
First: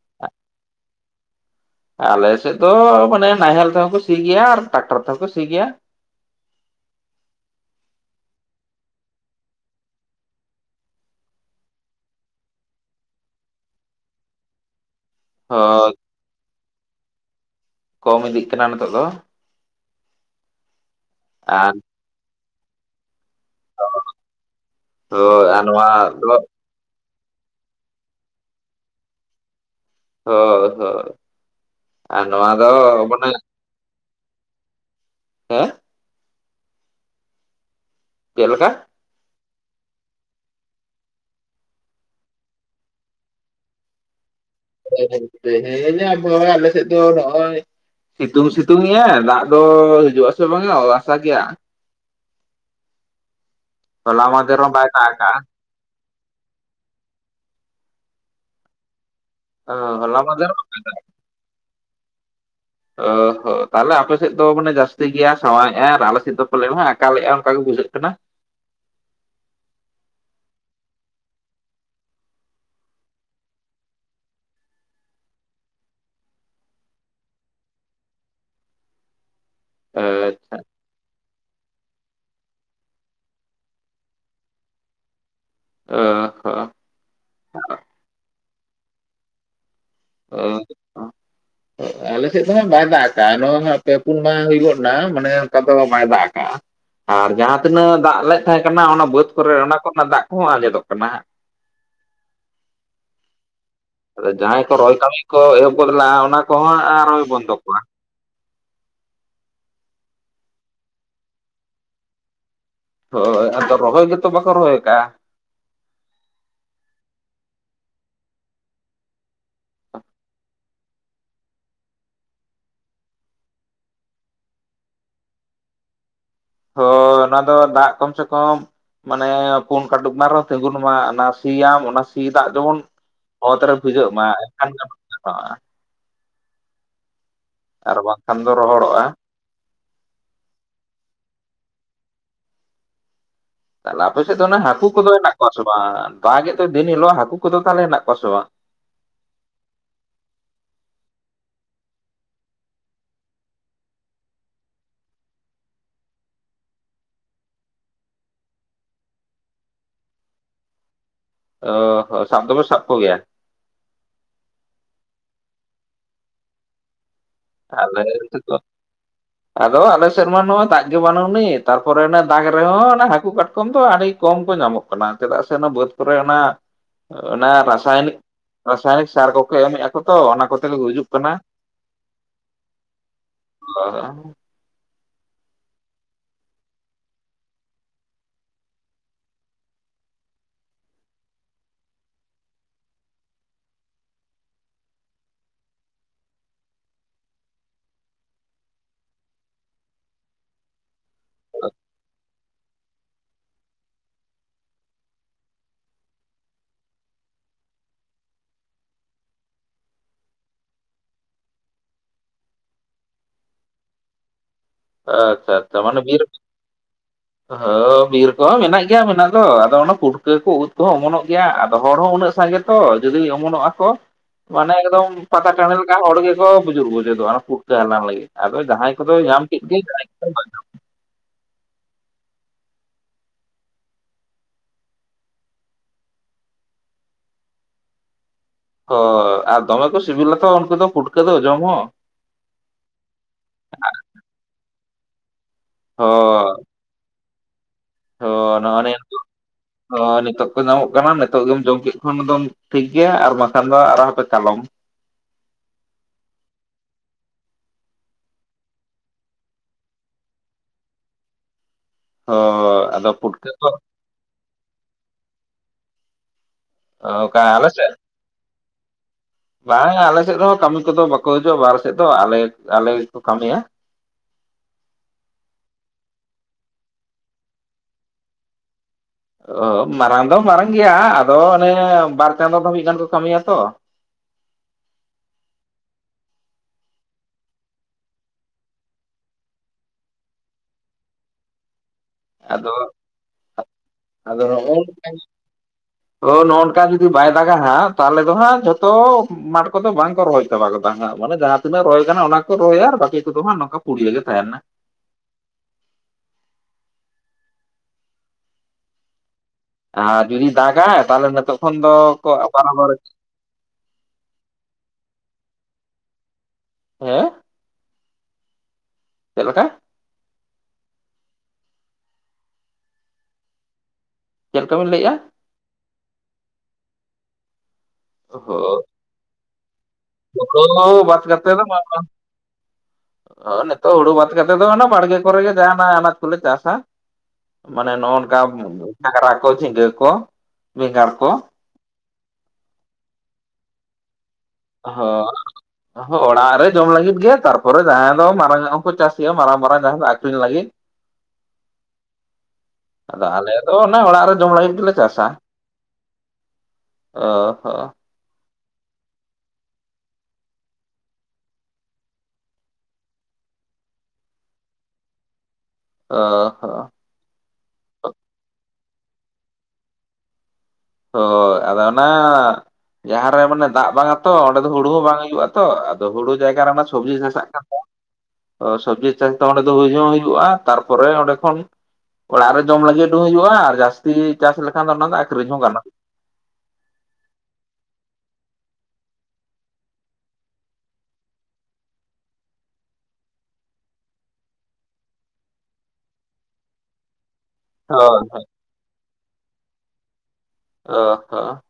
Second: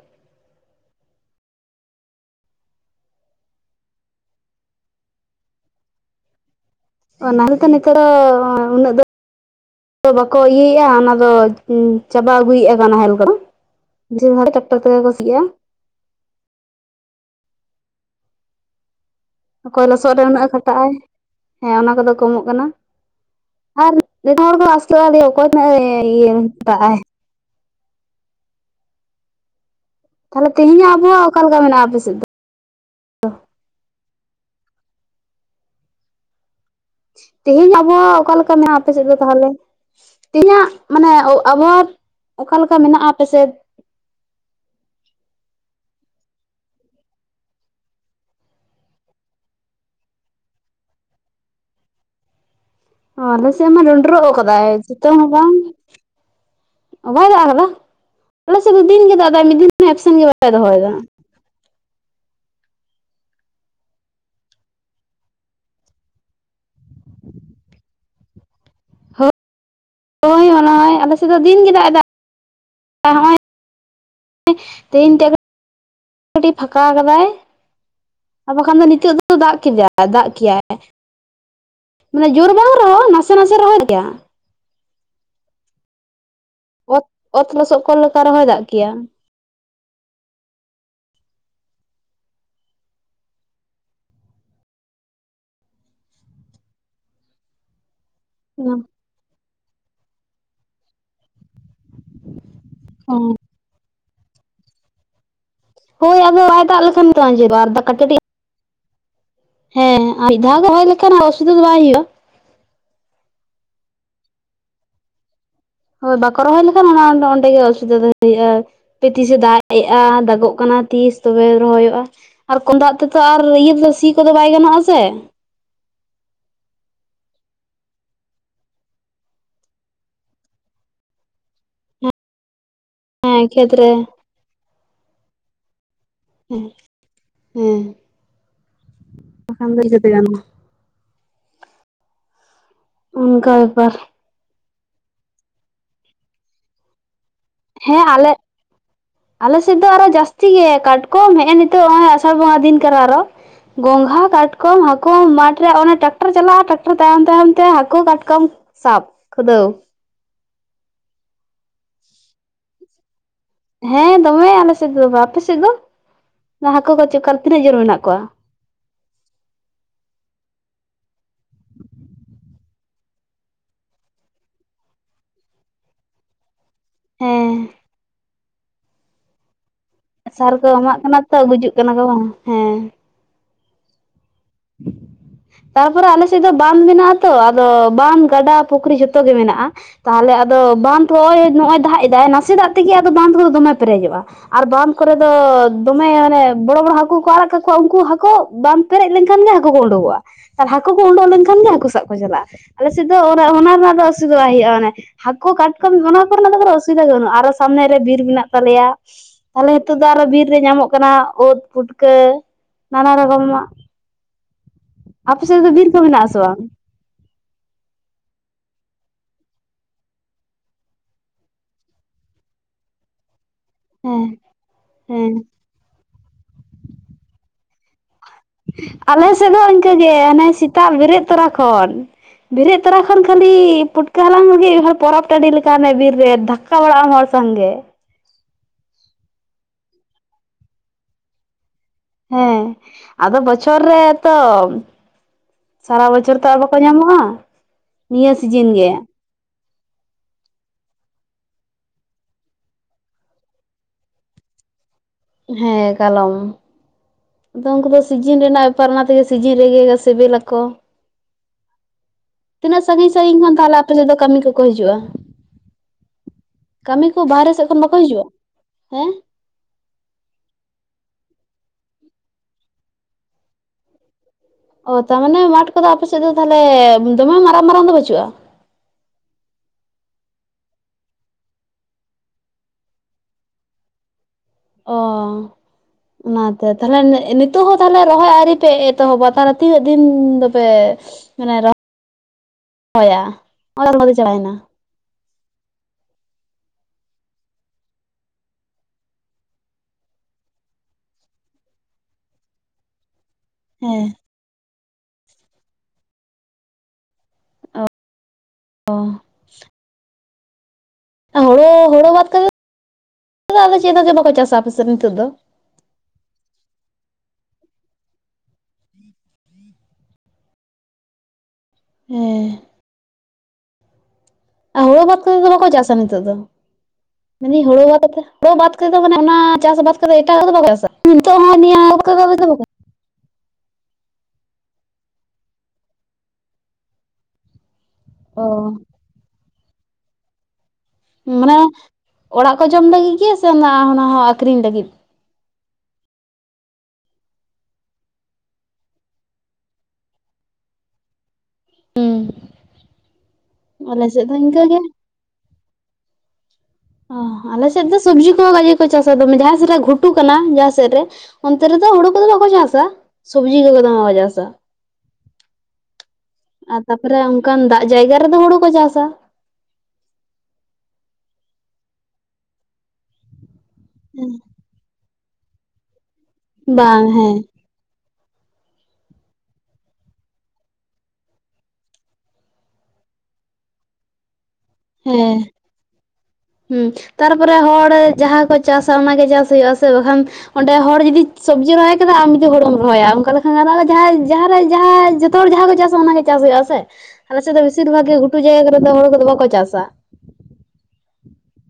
ᱟᱞᱮ ᱥᱮᱫ ᱫᱚ ᱢᱟᱱᱮ ᱱᱟᱦᱮᱞ ᱛᱮᱦᱚᱸ ᱠᱚ ᱥᱤ ᱜᱮᱭᱟ ᱟᱨ ᱴᱟᱠᱴᱟᱨ ᱛᱮᱦᱚᱸ ᱠᱚ ᱥᱤ ᱜᱮᱭᱟ᱾ ᱚᱱᱟ ᱜᱮᱛᱚ ᱱᱤᱛᱚᱜ ᱫᱚ ᱩᱱᱟᱹᱜ ᱫᱚ ᱵᱟᱠᱚ ᱤᱭᱟᱹᱭᱮᱫᱼᱟ ᱚᱱᱟ ᱫᱚ ᱪᱟᱵᱟ ᱟᱹᱜᱩᱭᱮᱜᱼᱟ ᱠᱚ ᱱᱟᱦᱮᱞ ᱠᱚᱫᱚ ᱡᱮ ᱵᱷᱟᱵᱽ ᱴᱟᱠᱴᱟᱨ ᱛᱮᱜᱮ ᱠᱚ ᱥᱤᱜ-ᱟ ᱦᱚᱠ ᱠᱚᱢ ᱤᱫᱤᱜ ᱠᱟᱱᱟ ᱱᱤᱛᱚᱜ ᱫᱚ ᱚᱠᱚᱭ ᱞᱚᱥᱚᱫ ᱨᱮ ᱩᱱᱟᱹᱜ ᱮ ᱠᱷᱟᱴᱟᱜ ᱟᱭ ᱟᱨ ᱦᱮᱸ ᱚᱱᱟ ᱠᱚᱫᱚ ᱠᱚᱢᱚᱜ ᱠᱟᱱᱟ ᱟᱨ ᱢᱤᱫ ᱦᱚᱲ ᱫᱚ ᱯᱟᱨᱥᱳᱱᱟᱞᱤ ᱦᱳᱭ ᱚᱠᱚᱭ ᱟᱨ ᱤᱱᱟ. ᱜ ᱱᱚᱣᱟ ᱮ ᱫᱚ ᱤᱭᱟᱹ ᱢᱮᱛᱟᱜ ᱟᱭ ᱛᱟᱦᱚᱞᱮ ᱦᱳᱭ ᱛᱮᱦᱮᱧᱟᱜ ᱦᱳᱭ ᱟᱵᱷᱚᱦᱟᱣᱟ ᱚᱠᱟ ᱞᱮᱠᱟ ᱢᱮᱱᱟᱜᱼᱟ ᱟᱯᱮ ᱥᱮᱫ ᱟᱨ ᱫᱚ? ᱱᱚᱣᱟ ᱫᱚ ᱢᱟᱱᱮ ᱦᱮᱸ ᱛᱮᱦᱮᱧ ᱟᱵᱷᱚᱦᱟᱣᱟ ᱚᱠᱟ ᱞᱮᱠᱟ ᱢᱮᱱᱟᱜᱼᱟ ᱟᱯᱮᱥᱮᱫ ᱫᱚ ᱛᱟᱦᱚᱞᱮ? ᱛᱮᱦᱮᱧᱟᱜ ᱢᱟᱱᱮ ᱟᱵᱷᱚ ᱦᱟᱣᱟ ᱚᱠᱟᱞᱮ ᱞᱮᱠᱟ ᱢᱮᱱᱟᱜᱼᱟ ᱟᱯᱮᱥᱮᱫ? ᱛᱮᱦᱮᱧᱟ ᱟᱵᱷᱚᱦᱟᱣᱟ ᱟᱞᱮ ᱥᱮᱫ ᱫᱚ ᱱᱚᱜᱼᱚᱭ ᱾ ᱥᱤᱛᱩᱝ ᱥᱤᱛᱩᱝ ᱮᱭᱟ ᱫᱟᱜ ᱫᱚ ᱦᱤᱡᱩᱜ ᱟᱥᱮ ᱵᱟᱝᱼᱟ ᱚᱼᱟᱥᱟ ᱜᱮᱭᱟ ᱾ ᱚ ᱟᱞᱮ ᱥᱮᱫ ᱢᱟ ᱦᱚᱞᱟ ᱰᱳᱰᱨᱚᱜ ᱢᱟᱫᱷᱮᱨ ᱠᱟᱫᱟᱭ ᱦᱚᱸ ᱵᱟᱭ ᱫᱟᱜ ᱥᱤᱛᱩᱝ ᱦᱚᱸ ᱟᱠᱟᱜᱼᱟ ᱵᱟᱝ ᱾ ᱵᱟᱭ ᱫᱟᱜ ᱠᱟᱫᱟ ᱟᱞᱮ ᱥᱮᱫ ᱫᱚ ᱫᱤᱱ ᱜᱮ ᱫᱟᱜ ᱮᱫᱟ ᱢᱤᱫ ᱫᱤᱱ ᱮᱯᱥᱮᱱᱴ ᱦᱚᱞᱟ ᱜᱮ ᱵᱟᱞᱟᱭ ᱢᱟᱫᱷᱮᱨ ᱫᱚᱦᱚᱭᱮᱫᱟ ᱾ ᱚᱻ ᱦᱚᱸ ᱾ ᱛᱟᱦᱚᱞᱮ ᱟᱯᱮ ᱥᱮᱫ ᱫᱚ ᱢᱟᱱᱮ ᱡᱟᱹᱥᱛᱤ ᱜᱮᱭᱟ ᱥᱟᱶᱟᱭᱮᱫᱼᱟ ᱟᱨ ᱟᱞᱮ ᱥᱮᱫ ᱫᱚ ᱯᱟᱞᱮ ᱫ ᱟᱠᱟᱞᱮᱜᱼᱟ ᱚᱱᱠᱟ ᱜᱮ ᱵᱩᱡᱷᱟᱹᱜ ᱠᱟᱱᱟ ᱾ ᱦᱳᱹᱭ ᱱᱚᱜᱼᱚᱭ ᱟᱞᱮᱥᱮᱫ ᱫᱚ ᱫᱤᱱᱜᱮ ᱫᱟᱜ ᱮᱫᱟ ᱱᱚᱜᱼᱚᱭᱼᱼ [unintelligible] ᱛᱮᱦᱮᱧ ᱛᱮ ᱠᱟᱹᱴᱤᱡ ᱯᱷᱟᱠᱟ ᱠᱟᱫᱟᱭ ᱾ ᱟᱨ ᱵᱟᱠᱷᱟᱱ ᱫᱚ ᱱᱤᱛᱚᱜ ᱫᱚ ᱫᱟᱜ ᱠᱮᱫᱮᱭᱟ ᱫᱟᱜ ᱟᱪᱪᱷᱟ ᱠᱮᱭᱟᱭ, ᱢᱟᱱᱮ ᱡᱳᱨ ᱵᱟᱝ ᱨᱚᱦᱚᱸ ᱱᱟᱥᱮ ᱱᱟᱥᱮ ᱨᱚᱦᱚᱭ ᱜᱮᱭᱟ ᱾ ᱚ ᱦᱚᱸ᱾ ᱚᱛ ᱚᱛ ᱞᱚᱥᱚᱫ ᱠᱚ ᱞᱮᱠᱟ ᱨᱮᱦᱚᱭ ᱫᱟᱜ ᱠᱮᱭᱟ ᱾ ᱚᱻ ᱾ ᱟᱞᱮ ᱥᱮᱫ ᱫᱚᱦᱟᱜ ᱵᱟᱭ ᱫᱟᱜ ᱠᱟᱜᱼᱟ, ᱱᱚᱜᱼᱚᱭ ᱦᱟᱜ ᱯᱮ ᱯᱩᱱ ᱢᱟᱦᱟ ᱦᱩᱭᱩᱭ ᱜᱚᱫ ᱮᱱᱟ, ᱢᱟᱱᱮ ᱚᱱᱠᱟ ᱫᱚ ᱵᱟᱭ ᱫᱟᱜ ᱠᱟᱜᱼᱟ ᱾ ᱟᱨ ᱡᱟᱦᱟᱸ ᱛᱤᱱᱟᱹᱜ ᱫᱟᱜ ᱞᱮᱫ ᱛᱟᱦᱮᱸ ᱠᱟᱱᱟ ᱚᱱᱟ ᱵᱟᱹᱫᱽ ᱠᱚᱨᱮ ᱚᱱᱟ ᱠᱚᱨᱮᱱᱟᱜ ᱫᱟᱜ ᱠᱚᱦᱚᱸ ᱟᱸᱡᱮᱫᱚᱜ ᱠᱟᱱᱟ ᱦᱟᱜ ᱾ ᱦᱚᱸ ᱡᱟᱦᱟᱸᱭ ᱠᱚ ᱨᱚᱦᱚᱭ ᱠᱟᱹᱢᱤ ᱠᱚ ᱮᱦᱚᱵ ᱜᱚᱫ ᱦᱳᱭ ᱞᱟᱫᱼᱟ ᱚᱱᱟ ᱟᱫᱚ ᱵᱟᱭ ᱠᱚᱦᱚᱸ ᱫᱟᱜ ᱞᱮᱠᱷᱟᱱ ᱛᱚ ᱟᱨᱚᱭ ᱵᱚᱱᱫᱚ ᱟᱸᱡᱮᱫᱚᱜᱼᱟ ᱟᱨ ᱠᱚᱣᱟ ᱫᱟᱜ ᱾ ᱠᱟᱹᱴᱤᱡ ᱦᱮᱸ, ᱢᱤᱫ ᱫᱷᱟᱹᱣ ᱜᱮ ᱦᱚᱭ ᱞᱮᱠᱷᱟᱱ ᱚᱥᱩᱵᱤᱫᱷᱟ ᱫᱚ ᱵᱟᱭ ᱦᱩᱸᱭᱩᱜᱼᱟ ᱾ ᱦᱚᱭ ᱟᱫᱚ ᱨᱚᱦᱚᱭ ᱜᱮ ᱛᱚ ᱵᱟᱠᱚ ᱨᱚᱦᱚᱭᱠᱟᱼᱟ ᱾ ᱦᱳᱭ ᱵᱟᱠᱚ ᱨᱚᱦᱚᱭ ᱞᱮᱠᱷᱟᱱ ᱚᱱᱟ ᱚᱸᱰᱮ ᱜᱮ ᱚᱥᱩᱵᱤᱫᱟ ᱫᱚ ᱦᱩᱭᱩᱜᱼᱟ ᱾ ᱦᱟᱯᱮ ᱛᱤᱥᱮ ᱫᱟᱜ ᱮᱜᱼᱟ ᱫᱟᱜᱚᱜ ᱠᱟᱱᱟ ᱛᱤᱥ ᱛᱚᱵᱮ ᱨᱚᱦᱚᱭᱚᱜᱼᱟ ᱾ ᱟᱨ ᱠᱚᱢ ᱫᱟᱜ ᱛᱮ ᱫᱚ ᱟᱨ ᱤᱭᱟᱹ ᱮᱫ ᱥᱤ ᱠᱚᱫᱚ ᱵᱟᱭ ᱜᱟᱱᱚᱜᱼᱟ ᱥᱮ ᱾ ᱦᱳᱭ ᱚᱱᱟ ᱫᱚ ᱫᱟᱜ ᱠᱚᱢ ᱥᱮ ᱠᱚᱢᱼᱼ ᱢᱟᱱᱮ ᱯᱩᱱ ᱠᱟᱹᱴᱩᱠ ᱜᱱᱟ ᱨᱮᱦᱚᱸ ᱛᱤᱸᱜᱩᱱ ᱢᱟ, ᱚᱱᱟ ᱥᱤᱭᱟᱢ ᱚᱱᱟ ᱥᱤ ᱫᱟᱜ ᱡᱮᱢᱚᱱ ᱼᱼ ᱦᱮᱸ ᱚᱛ ᱠᱷᱮᱛ ᱨᱮ ᱵᱷᱤᱡᱷᱟᱹᱜ ᱢᱟ ᱮᱱᱠᱷᱟᱱ ᱜᱟᱱᱚᱜ ᱜᱟᱱᱚᱜ ᱼᱟ ᱾ ᱦᱮᱸ ᱾ [unintelligible] ᱟᱨ ᱵᱟᱝ ᱠᱷᱟᱱ ᱫᱚ ᱨᱚᱦᱚᱲᱚᱜᱼᱟ ᱾ ᱵᱟᱠᱷᱟᱱ ᱫᱚ [unintelligible] ᱡᱛᱮ ᱜᱟᱱᱼᱟ ᱚᱱᱠᱟ ᱵᱮᱯᱟᱨ ᱛᱟᱦᱞᱮ ᱟᱯᱮ ᱥᱮᱫ ᱫᱚ ᱚᱱᱮ ᱦᱟᱹᱠᱩ ᱠᱚᱫᱚ ᱦᱮᱱᱟᱜ ᱠᱚᱣᱟ ᱥᱮ ᱵᱟᱝ? ᱫᱟᱜᱮᱫ ᱫᱚᱭ ᱫᱤᱱ ᱦᱤᱞᱚᱜ ᱦᱟᱹᱠᱩᱼᱼ ᱦᱮᱸ ᱟᱞᱮᱜᱼᱼ ᱟᱞᱮᱥᱮᱫ ᱫᱚ ᱟᱨᱚ ᱡᱟᱹᱥᱛᱤ ᱜᱮ, ᱠᱟᱴᱠᱚᱢ ᱦᱮᱸᱜᱼᱮ ᱱᱤᱛᱚᱜ ᱱᱟᱸᱜ ᱟᱥᱟᱲ ᱵᱚᱸᱜᱟ ᱫᱤᱱ ᱠᱟᱱᱟ ᱟᱨᱚᱼᱼ ᱜᱚᱝᱜᱷᱟ ᱠᱟᱴᱠᱚᱢ ᱦᱟᱹᱠᱩ ᱢᱟᱴᱷ ᱨᱮ ᱚᱱᱮ ᱴᱨᱟᱠᱴᱟᱨ ᱪᱟᱞᱟᱜᱼᱟ, ᱴᱨᱟᱠᱴᱟᱨ ᱛᱟᱭᱚᱢ ᱛᱟᱭᱚᱢ ᱛᱮ ᱦᱟᱹᱠᱩ ᱠᱟᱴᱠᱚᱢᱼᱼ ᱥᱟᱵ ᱫᱚᱟᱹᱣ ᱾ ᱚ ᱥᱟᱵ ᱫᱚᱵᱚ ᱥᱟᱵ ᱠᱚᱜᱮᱭᱟ ᱾ ᱦᱮᱸ ᱫᱚᱢᱮ ᱟᱞᱮ ᱥᱮᱫ ᱫᱚ᱾ᱟᱯᱮ ᱥᱮᱫ ᱫᱚ? ᱦᱟᱹᱠᱩ ᱠᱚ ᱪᱚᱠᱟᱨ ᱾ ᱟᱞᱮ [unintelligible] [inaudible] ᱟᱫᱚ ᱟᱞᱮ ᱥᱮᱫ ᱢᱟ ᱱᱚᱣᱟ ᱫᱟᱜ ᱜᱮ ᱵᱟᱹᱱᱩᱜ ᱟᱱᱤᱡ ᱛᱟᱨᱯᱚᱨᱮ ᱚᱱᱟ ᱫᱟᱜᱽ ᱨᱮ ᱦᱚᱸ ᱦᱟᱹᱠᱩ ᱠᱟᱴᱠᱚᱢ ᱫᱚ ᱟᱹᱰᱤ ᱠᱚᱢ ᱠᱚ ᱧᱟᱢᱚᱜ ᱠᱟᱱᱟ ᱪᱮᱫᱟᱜ ᱥᱮ ᱚᱱᱟ ᱵᱟᱹᱫᱽ ᱠᱚᱨᱮ ᱚᱱᱟ ᱚᱱᱟ ᱦᱮᱸ ᱨᱟᱥᱟᱭᱱᱤᱠ, ᱨᱟᱥᱟᱭᱱᱤᱠ ᱥᱟᱨ ᱠᱚᱠᱚ ᱮᱢᱮᱫᱼᱟ ᱾ ᱥᱟᱨ ᱠᱚ ᱮᱢᱟᱜ ᱠᱟᱱᱟ ᱛᱚ ᱜᱩᱡᱩᱜ ᱠᱟᱱᱟ ᱠᱚ ᱵᱟᱝ ᱦᱮᱸ ᱾ [unintelligible] [unintelligible] ᱛᱟᱨᱯᱚᱨᱮ ᱟᱞᱮ ᱥᱮᱫ ᱫᱚ ᱵᱟᱸᱫ ᱢᱮᱱᱟᱜᱼᱟ ᱛᱚ ᱟᱫᱚ ᱵᱟᱸᱫ ᱜᱟᱰᱟ ᱯᱩᱠᱷᱨᱤ ᱡᱷᱚᱛᱚ ᱜᱮ ᱢᱮᱱᱟᱜᱼᱟ ᱾ ᱛᱟᱦᱚᱞᱮ ᱟᱫᱚ ᱵᱟᱸᱫᱷ ᱱᱚᱜᱼᱚᱭ, ᱱᱚᱜᱼᱚᱭ ᱫᱟᱜ ᱮᱫᱟᱭ ᱱᱟᱥᱮ ᱫᱟᱜ ᱛᱮᱜᱮ ᱟᱫᱚ ᱵᱟᱸᱫᱷ ᱠᱚ ᱫᱚᱢᱮ ᱯᱮᱨᱮᱡᱚᱜᱼᱟ ᱾ ᱟᱨ ᱵᱟᱸᱫᱷ ᱠᱚᱨᱮ ᱫᱚ ᱫᱚᱢᱮ ᱚᱱᱮ ᱵᱚᱲᱚ ᱵᱚᱲᱚ ᱦᱟᱹᱠᱩ ᱠᱚ ᱟᱲᱟᱜ ᱠᱟᱠᱚᱣᱟ ᱩᱱᱠᱩ ᱦᱟᱹᱠᱩ ᱵᱟᱸᱫᱷ ᱯᱮᱨᱮᱡ ᱞᱮᱱᱠᱷᱟᱱ ᱠᱷᱟᱱ ᱜᱮ ᱦᱟᱹᱠᱩ ᱠᱚ ᱩᱰᱩᱠᱚᱜᱼᱟ ᱟᱨ ᱦᱟᱹᱠᱩ ᱠᱚ ᱩᱰᱩᱠ ᱞᱮᱱᱠᱷᱟᱱ ᱜᱮ ᱦᱟᱹᱠᱩ ᱥᱟᱵ ᱠᱚ ᱪᱟᱞᱟᱜᱼᱟ ᱾ ᱟᱞᱮ ᱥᱮᱫ ᱫᱚ ᱚᱱᱟ ᱚᱱᱟ ᱨᱮᱱᱟᱜ ᱫᱚ ᱚᱥᱩᱵᱤᱫᱷᱟ ᱵᱟᱭ ᱦᱩᱭᱩᱜᱼᱟ ᱚᱱᱮ ᱦᱟᱹᱠᱩ ᱠᱟᱴᱠᱚᱢ ᱚᱱᱟ ᱠᱚᱨᱮᱱᱟᱜ ᱫᱚ ᱚᱥᱩᱵᱤᱫᱟ ᱜᱮ ᱵᱟᱹᱱᱩᱜᱼᱟ ᱟᱨᱚ ᱥᱟᱢᱱᱮ ᱨᱮ ᱵᱤᱨ ᱢᱮᱱᱟᱜ ᱛᱟᱞᱮᱭᱟ᱾ ᱛᱟᱦᱞᱮ ᱱᱤᱛᱚᱜ ᱫᱚ ᱟᱨᱚ ᱵᱤᱨ ᱨᱮ ᱧᱟᱢᱚᱜ ᱠᱟᱱᱟ ᱩᱫ ᱯᱩᱴᱠᱟᱹ ᱱᱟᱱᱟ ᱨᱚᱠᱚᱢᱟᱜ᱾ ᱟᱯᱮ ᱟᱪᱪᱷᱟ ᱥᱮᱫ ᱫᱚ ᱵᱤᱨ ᱠᱚ ᱢᱮᱱᱟᱜ ᱟᱥᱮ ᱵᱟᱝ? ᱦᱮᱸᱵᱤᱨ ᱠᱚᱦᱚᱸ ᱢᱮᱱᱟᱜ ᱜᱮᱭᱟ ᱢᱮᱱᱟᱜ ᱫᱚ ᱟᱫᱚ ᱚᱱᱟ ᱯᱩᱴᱠᱟᱹ ᱠᱚ ᱩᱫ ᱠᱚᱦᱚᱸ ᱚᱢᱚᱱᱚᱜ ᱜᱮᱭᱟ ᱟᱫᱚ ᱦᱚᱲ ᱦᱚᱸ ᱩᱱᱟᱹᱜ ᱥᱟᱸᱜᱮ ᱛᱚ ᱡᱚᱫᱤ ᱚᱢᱚᱱᱚᱜᱼᱟ ᱦᱮᱸ ᱾ ᱢᱟᱱᱮ ᱮᱠᱫᱚᱢ ᱦᱮᱸ ᱯᱟᱛᱟ ᱴᱟᱺᱰᱤ ᱞᱮᱠᱟ ᱦᱚᱲ ᱜᱮᱠᱚ ᱵᱩᱡᱩᱜ ᱵᱩᱡᱩᱫᱚᱜ- ᱟ ᱯᱩᱴᱠᱟᱹ ᱦᱟᱞᱟᱝ ᱞᱟᱹᱜᱤᱫ ᱟᱫᱚ ᱡᱟᱦᱟᱸᱭ ᱠᱚᱫᱚ ᱧᱟᱢ ᱠᱮᱫ [unintelligible] ᱜᱮ ᱤᱱᱠᱟᱹᱜᱮ ᱦᱟᱱᱮ ᱥᱮᱛᱟᱜ ᱵᱮᱨᱮᱫ ᱛᱚᱨᱟ ᱠᱷᱚᱱ᱾ ᱵᱮᱨᱮᱫ ᱛᱚᱨᱟ ᱠᱷᱚᱱ ᱠᱷᱟᱹᱞᱤ ᱯᱩᱴᱠᱟᱹ ᱦᱟᱞᱟᱝ ᱨᱮᱜᱮ ᱯᱚᱨᱚᱵᱽ ᱴᱟᱺᱰᱤ ᱞᱮᱠᱟ ᱵᱤᱨ ᱨᱮ ᱚᱲᱟᱜ ᱦᱚᱲ ᱥᱚᱝᱜᱮ᱾ ᱦᱚ ᱟᱨ ᱫᱚᱢᱮ ᱠᱚ ᱥᱤᱵᱤᱞᱟᱛᱚ ᱩᱱᱠᱩ ᱫᱚ ᱯᱩᱴᱠᱟᱹ ᱫᱚ ᱡᱚᱢ ᱦᱚᱸ᱾ ᱦᱮᱸ ᱟᱫᱚ ᱵᱚᱪᱷᱚᱨ ᱨᱮᱛᱚ ᱥᱟᱨᱟ ᱵᱚᱪᱷᱚᱨ ᱛᱚ ᱟᱨ ᱵᱟᱠᱚ ᱧᱟᱢᱚᱜᱼᱟ᱾ ᱛ ᱱᱤᱭᱟᱹ ᱥᱤᱡᱤᱱ ᱱᱚᱜᱼ ᱜᱮ ᱱᱤᱭᱟᱹ ᱱᱤᱛ ᱱᱤᱛᱚᱜ ᱠᱚ ᱧᱟᱢᱚᱜ ᱠᱟᱱᱟ ᱱᱤᱛᱚᱜ ᱜᱮᱢ ᱡᱚᱢ ᱠᱮᱫ ᱠᱷᱟᱱ ᱫᱚᱢ ᱴᱷᱤᱠ ᱜᱮᱭᱟ ᱟᱨ ᱵᱟᱸᱠᱷᱟᱱ ᱫᱚ ᱟᱨᱚ ᱦᱟᱯᱮ ᱠᱟᱞᱚᱢ᱾ ᱦᱮᱸ ᱠᱟᱞᱚᱢ ᱟᱫᱚ ᱩᱱᱠᱩ ᱫᱚ ᱥᱤᱡᱤᱱ ᱨᱮᱱᱟᱜ ᱵᱮᱯᱟᱨ ᱚᱱᱟ ᱛᱮᱜᱮ ᱥᱤᱡᱤᱱ ᱨᱮᱜᱮ ᱥᱤᱵᱤᱞᱟᱠᱚ᱾ ᱦᱳᱭ ᱛᱤᱱᱟᱹᱜ ᱟᱫᱚ ᱥᱟᱺᱜᱤᱧ ᱥᱟᱺᱜᱤᱧ ᱯᱩᱴᱠᱟᱹ ᱠᱷᱚᱱ ᱠᱚ ᱛᱟᱦᱞᱮ ᱟᱯᱮ ᱥᱮᱫ ᱫᱚ ᱠᱟᱹᱢᱤ ᱠᱚᱠᱚ ᱦᱤᱡᱩᱜᱼᱟ? ᱠᱟᱹᱢᱤ ᱠᱚ ᱚᱠᱟ ᱵᱟᱦᱨᱮ ᱥᱮᱫ ᱟᱞᱮ ᱠᱷᱚᱱ ᱵᱟᱠᱚ ᱦᱤᱡᱩᱜᱼᱟ ᱦᱮᱸ ᱵᱟᱝ ᱟᱞᱮ ᱥᱮᱫ ᱫᱚ ᱠᱟᱹᱢᱤ ᱠᱚᱫᱚ ᱵᱟᱠᱚ ᱦᱤᱡᱩᱜᱼᱟ ᱵᱟᱨᱦᱮ ᱥᱮᱫ ᱫᱚ ᱟᱞᱮ, ᱟᱞᱮ ᱜᱮᱠᱚ ᱠᱟᱹᱢᱤᱭᱟ᱾ ᱚ ᱛᱟᱨᱢᱟᱱᱮ ᱢᱟᱴᱷ ᱠᱚᱫᱚ ᱟᱯᱮ ᱥᱮᱫ ᱫᱚ ᱛᱟᱦᱚᱞᱮ ᱫᱚᱢᱮ ᱢᱟᱨᱟᱝ ᱢᱟᱨᱟᱝ ᱫᱚ ᱵᱟᱹᱪᱩᱜᱼᱟ? ᱚ ᱢᱟᱨᱟᱝ ᱫᱚ ᱢᱟᱨᱟᱝ ᱜᱮᱭᱟ ᱟᱫᱚ ᱚᱱᱮ ᱵᱟᱨ ᱪᱟᱸᱫᱚ ᱫᱷᱟᱹᱵᱤᱡ ᱜᱟᱱ ᱠᱚ ᱠᱟᱹᱢᱤᱭᱟ ᱛᱚ᱾ ᱚ ᱚᱱᱟᱛᱮ ᱛᱟᱦᱞᱮ ᱱᱤᱛᱚᱜ ᱦᱚᱸ ᱛᱟᱦᱞᱮ ᱨᱚᱦᱚᱭ ᱟᱹᱨᱤ ᱯᱮ ᱮᱛᱚᱦᱚᱵᱟ ᱛᱟᱦᱚᱞᱮ ᱛᱤᱱᱟᱹᱜ ᱫᱤᱱ ᱫᱚᱯᱮ? ᱢᱟᱱᱮ ᱨᱚ ᱟᱫᱚ ᱦᱚᱭᱟ ᱚᱱᱟ [unintelligible] [inaudible] [inaudible] ᱚ ᱱᱚᱜ ᱱᱚᱝᱠᱟ ᱡᱩᱫᱤ ᱵᱟᱭ ᱫᱟᱜᱟ ᱦᱟᱸᱜ ᱛᱟᱦᱚᱞᱮ ᱫᱚ ᱦᱟᱸᱜ ᱡᱷᱚᱛᱚ ᱢᱟᱴ ᱠᱚᱫᱚ ᱵᱟᱝ ᱠᱚ ᱨᱚᱦᱚᱭ ᱪᱟᱵᱟ ᱜᱚᱫᱟ ᱦᱟᱸᱜ ᱢᱟᱱᱮ ᱡᱟᱦᱟᱸ ᱛᱤᱱᱟᱹᱜ ᱨᱚᱦᱚᱭ ᱜᱚᱱᱳᱜ ᱟ ᱚᱱᱟ ᱠᱚ ᱨᱚᱦᱚᱭᱟ ᱟᱨ ᱵᱟᱠᱤ ᱠᱚᱫᱚ ᱦᱟᱸᱜ ᱯᱩᱲᱤᱭᱟᱹ ᱦᱮᱸ ᱜᱮ ᱛᱟᱦᱮᱱᱟ᱾ ᱚ ᱚ ᱟᱨ ᱡᱩᱫᱤ ᱫᱟᱜᱟᱭ ᱛᱟᱦᱚᱞᱮ ᱱᱤᱛᱚᱜ ᱦᱳᱲᱳ ᱠᱷᱚᱱ ᱫᱚ ᱦᱳᱲᱳ ᱵᱟᱫ ᱠᱟᱛᱮᱫ [unintelligible] ᱟᱫᱚ ᱪᱮᱫ ᱦᱚᱸ ᱜᱮ ᱵᱟᱠᱚ ᱪᱟᱥᱟ ᱟᱯᱮᱥᱮ ᱱᱤᱛᱚᱜ ᱫᱚ? ᱦᱮᱸ ᱪᱮᱫ ᱞᱮᱠᱟ? ᱦᱮᱸ ᱪᱮᱫ ᱞᱮᱠᱟ ᱟᱨ ᱵᱤᱱ ᱦᱳᱲᱩ ᱞᱟᱹᱭᱮᱜᱼᱟ ᱵᱟᱫ ᱠᱟᱛᱮ ᱫᱚ ᱵᱟᱠᱚ ᱪᱟᱥᱟ ᱱᱤᱛᱚᱜ ᱫᱚ ᱢᱮᱱ ᱫᱟᱹᱧ ᱦᱳᱲᱩ ᱵᱟᱫ ᱠᱟᱛᱮ ᱦᱳᱲ ᱵᱟᱫ ᱦᱳᱭ ᱠᱟᱛᱮ [unintelligible] ᱚᱱᱟ ᱪᱟᱥ ᱵᱟᱫ ᱠᱟᱛᱮ ᱮᱴᱟᱜᱫᱚ ᱵᱟᱠᱚ ᱪᱟᱥᱟ ᱦᱳᱲᱳ ᱵᱟᱫ ᱱᱤᱛᱚᱜ ᱦᱚᱸ ᱱᱤᱭᱟᱹ [unintelligible] ᱚᱻ ᱱᱤᱛᱚᱜ ᱦᱩᱲᱩ ᱵᱟᱫ ᱠᱟᱛᱮᱫ ᱫᱚ ᱚᱱᱟ ᱵᱟᱲᱜᱮ ᱠᱚᱨᱮ ᱜᱮ ᱡᱟᱦᱟᱸᱱᱟ ᱠᱚᱞᱮ ᱪᱟᱥᱼᱟ ᱢᱟᱱᱮ ᱱᱚᱱᱠᱟ ᱚ ᱜᱷᱟᱸᱨᱟ ᱠᱚ, ᱡᱷᱤᱸᱜᱟᱹ ᱠᱚ ᱾ ᱢᱟᱱᱮ ᱚᱲᱟᱜ ᱠᱚ ᱡᱚᱢ ᱞᱟᱹᱜᱤᱫ ᱜᱮ ᱥᱮ ᱚᱱᱟ ᱚᱱᱟ ᱦᱚᱸ ᱟᱠᱷᱨᱤᱧ ᱞᱟᱹᱜᱤᱫ ᱾ ᱦᱚ ᱚᱦᱚ ᱚᱲᱟᱜ ᱨᱮ ᱡᱚᱢ ᱞᱟᱹᱜᱤᱫ ᱜᱮ ᱛᱟᱨᱯᱚᱨᱮ ᱡᱟᱦᱟᱭ ᱫᱚ ᱢᱟᱨᱟᱝᱼᱟᱜ ᱦᱚᱸᱠᱚ ᱪᱟᱥ ᱜᱮᱭᱟ ᱢᱟᱨᱟᱝ-ᱢᱟᱨᱟᱝ ᱡᱟᱦᱟᱸ ᱫᱚ ᱟᱠᱷᱨᱤᱧ ᱞᱟᱹᱜᱤᱫ [inaudible] ᱟᱫᱚ ᱟᱞᱮ ᱫᱚ ᱚᱱᱮ ᱟᱞᱮ ᱚᱲᱟᱜ ᱥᱮᱫ ᱨᱮ ᱫᱚ ᱡᱚᱢ ᱤᱱᱠᱟᱹ ᱞᱟᱹᱜᱤᱫ ᱜᱮ ᱜᱮᱞᱮ ᱪᱟᱥᱟ ᱾ ᱚᱦ ᱟᱞᱮᱥᱮᱫ ᱫᱚ ᱥᱚᱵᱽᱡᱤ ᱠᱚᱦᱚᱸ ᱵᱟᱷᱜᱤ ᱠᱚ ᱪᱟᱥᱟ ᱫᱚᱢᱮ ᱡᱟᱦᱟᱸ ᱥᱮᱫ ᱨᱮ ᱜᱷᱩᱴᱩ ᱠᱟᱱᱟ ᱡᱟᱦᱟᱸ ᱥᱮᱫ ᱨᱮ ᱚᱱᱛᱮ ᱨᱮᱫᱚ ᱦᱩᱲᱩ ᱠᱚᱫᱚ ᱵᱟᱠᱚ ᱪᱟᱥᱟ ᱥᱚᱵᱡᱤ ᱠᱚᱜᱮ ᱫᱚᱢᱮ ᱠᱚ ᱪᱟᱥᱟ ᱾ ᱚᱦᱚ ᱛᱟᱯᱚᱨᱮ ᱚᱱᱠᱟᱱ ᱫᱟᱜ ᱡᱟᱭᱜᱟ ᱨᱮᱫᱚ ᱦᱩᱲᱩ ᱠᱚ ᱪᱟᱥᱟ ᱾ ᱦᱳᱭ ᱟᱫᱚ ᱚᱱᱟ ᱡᱟᱦᱟᱸᱨᱮ ᱢᱟᱱᱮ ᱫᱟᱜ ᱵᱟᱝᱟ ᱛᱚ᱾ ᱚᱸᱰᱮ ᱫᱚ ᱦᱩᱲᱩ ᱦᱚᱸ ᱵᱟᱝ ᱦᱩᱭᱩᱜᱼᱟ ᱛᱚ ᱟᱫᱚ ᱦᱩᱲᱩ ᱡᱟᱭᱜᱟ ᱨᱮ ᱚᱱᱟ ᱵᱟᱝ ᱥᱚᱵᱡᱤ ᱦᱮᱸ ᱪᱟᱥᱟᱜ ᱠᱷᱟᱱ᱾ ᱥᱚᱵᱡᱤ ᱪᱟᱥ ᱫᱚ ᱚᱸᱰᱮ ᱫᱚ ᱦᱩᱭ ᱦᱚᱸ ᱦᱩᱭᱩᱜᱼᱟ ᱛᱟᱨᱯᱚᱨᱮ ᱚᱸᱰᱮ ᱠᱷᱚᱱ ᱚᱲᱟᱜ ᱨᱮ ᱡᱚᱢ ᱞᱟᱹᱜᱤᱫ ᱦᱚᱸ ᱦᱩᱭᱩᱜᱼᱟ ᱟᱨ ᱡᱟᱹᱥᱛᱤ ᱪᱟᱥ ᱞᱮᱠᱷᱟᱱ ᱫᱚ ᱚᱱᱟ ᱫᱚ ᱦᱮᱸ ᱟᱹᱠᱷᱨᱤᱧ ᱦᱚᱸ ᱜᱟᱱᱚᱜᱼᱟ ᱾ ᱦᱩᱸ ᱛᱟᱨᱯᱚᱨᱮ ᱦᱚᱲ ᱡᱟᱦᱟᱸ ᱠᱚ ᱪᱟᱥᱟ ᱚᱱᱟᱜᱮ ᱪᱟᱥ ᱦᱩᱭᱩᱜ ᱟᱥᱮ ᱵᱟᱠᱷᱟᱱ ᱚᱸᱰᱮ ᱦᱚᱲ ᱡᱩᱫᱤ ᱥᱚᱵᱡᱤ ᱨᱚᱦᱚᱭ ᱠᱟᱫᱟ ᱟᱢ ᱡᱩᱫᱤ ᱦᱩᱲᱩᱢ ᱨᱚᱦᱚᱭᱟ ᱚᱱᱠᱟ ᱞᱮᱠᱷᱟᱱ ᱜᱟᱱᱚᱜᱼᱟ ᱟᱫᱚ ᱡᱟᱦᱟᱭ ᱡᱟᱦᱟ ᱨᱮ ᱡᱟᱦᱟᱭ ᱡᱚᱛᱚ ᱦᱚᱲ ᱡᱟᱦᱟᱸ ᱠᱚ ᱪᱟᱥᱟ ᱚᱱᱟᱜᱮ ᱪᱟᱥ ᱦᱩᱭᱩᱜᱟ ᱥᱮ ᱟᱞᱮ ᱫᱚ ᱵᱮ ᱵᱤᱥᱤᱨ ᱵᱷᱟᱜ ᱦᱳᱭ ᱜᱮ ᱜᱷᱩᱴᱩ ᱦᱳᱭ ᱡᱟᱭᱜᱟ ᱠᱚᱨᱮ ᱫᱚ ᱦᱳᱲᱳ ᱠᱚ ᱫᱚ ᱵᱟᱠᱚ ᱪᱟᱥᱟ᱾ ᱚ ᱦᱚᱸ᱾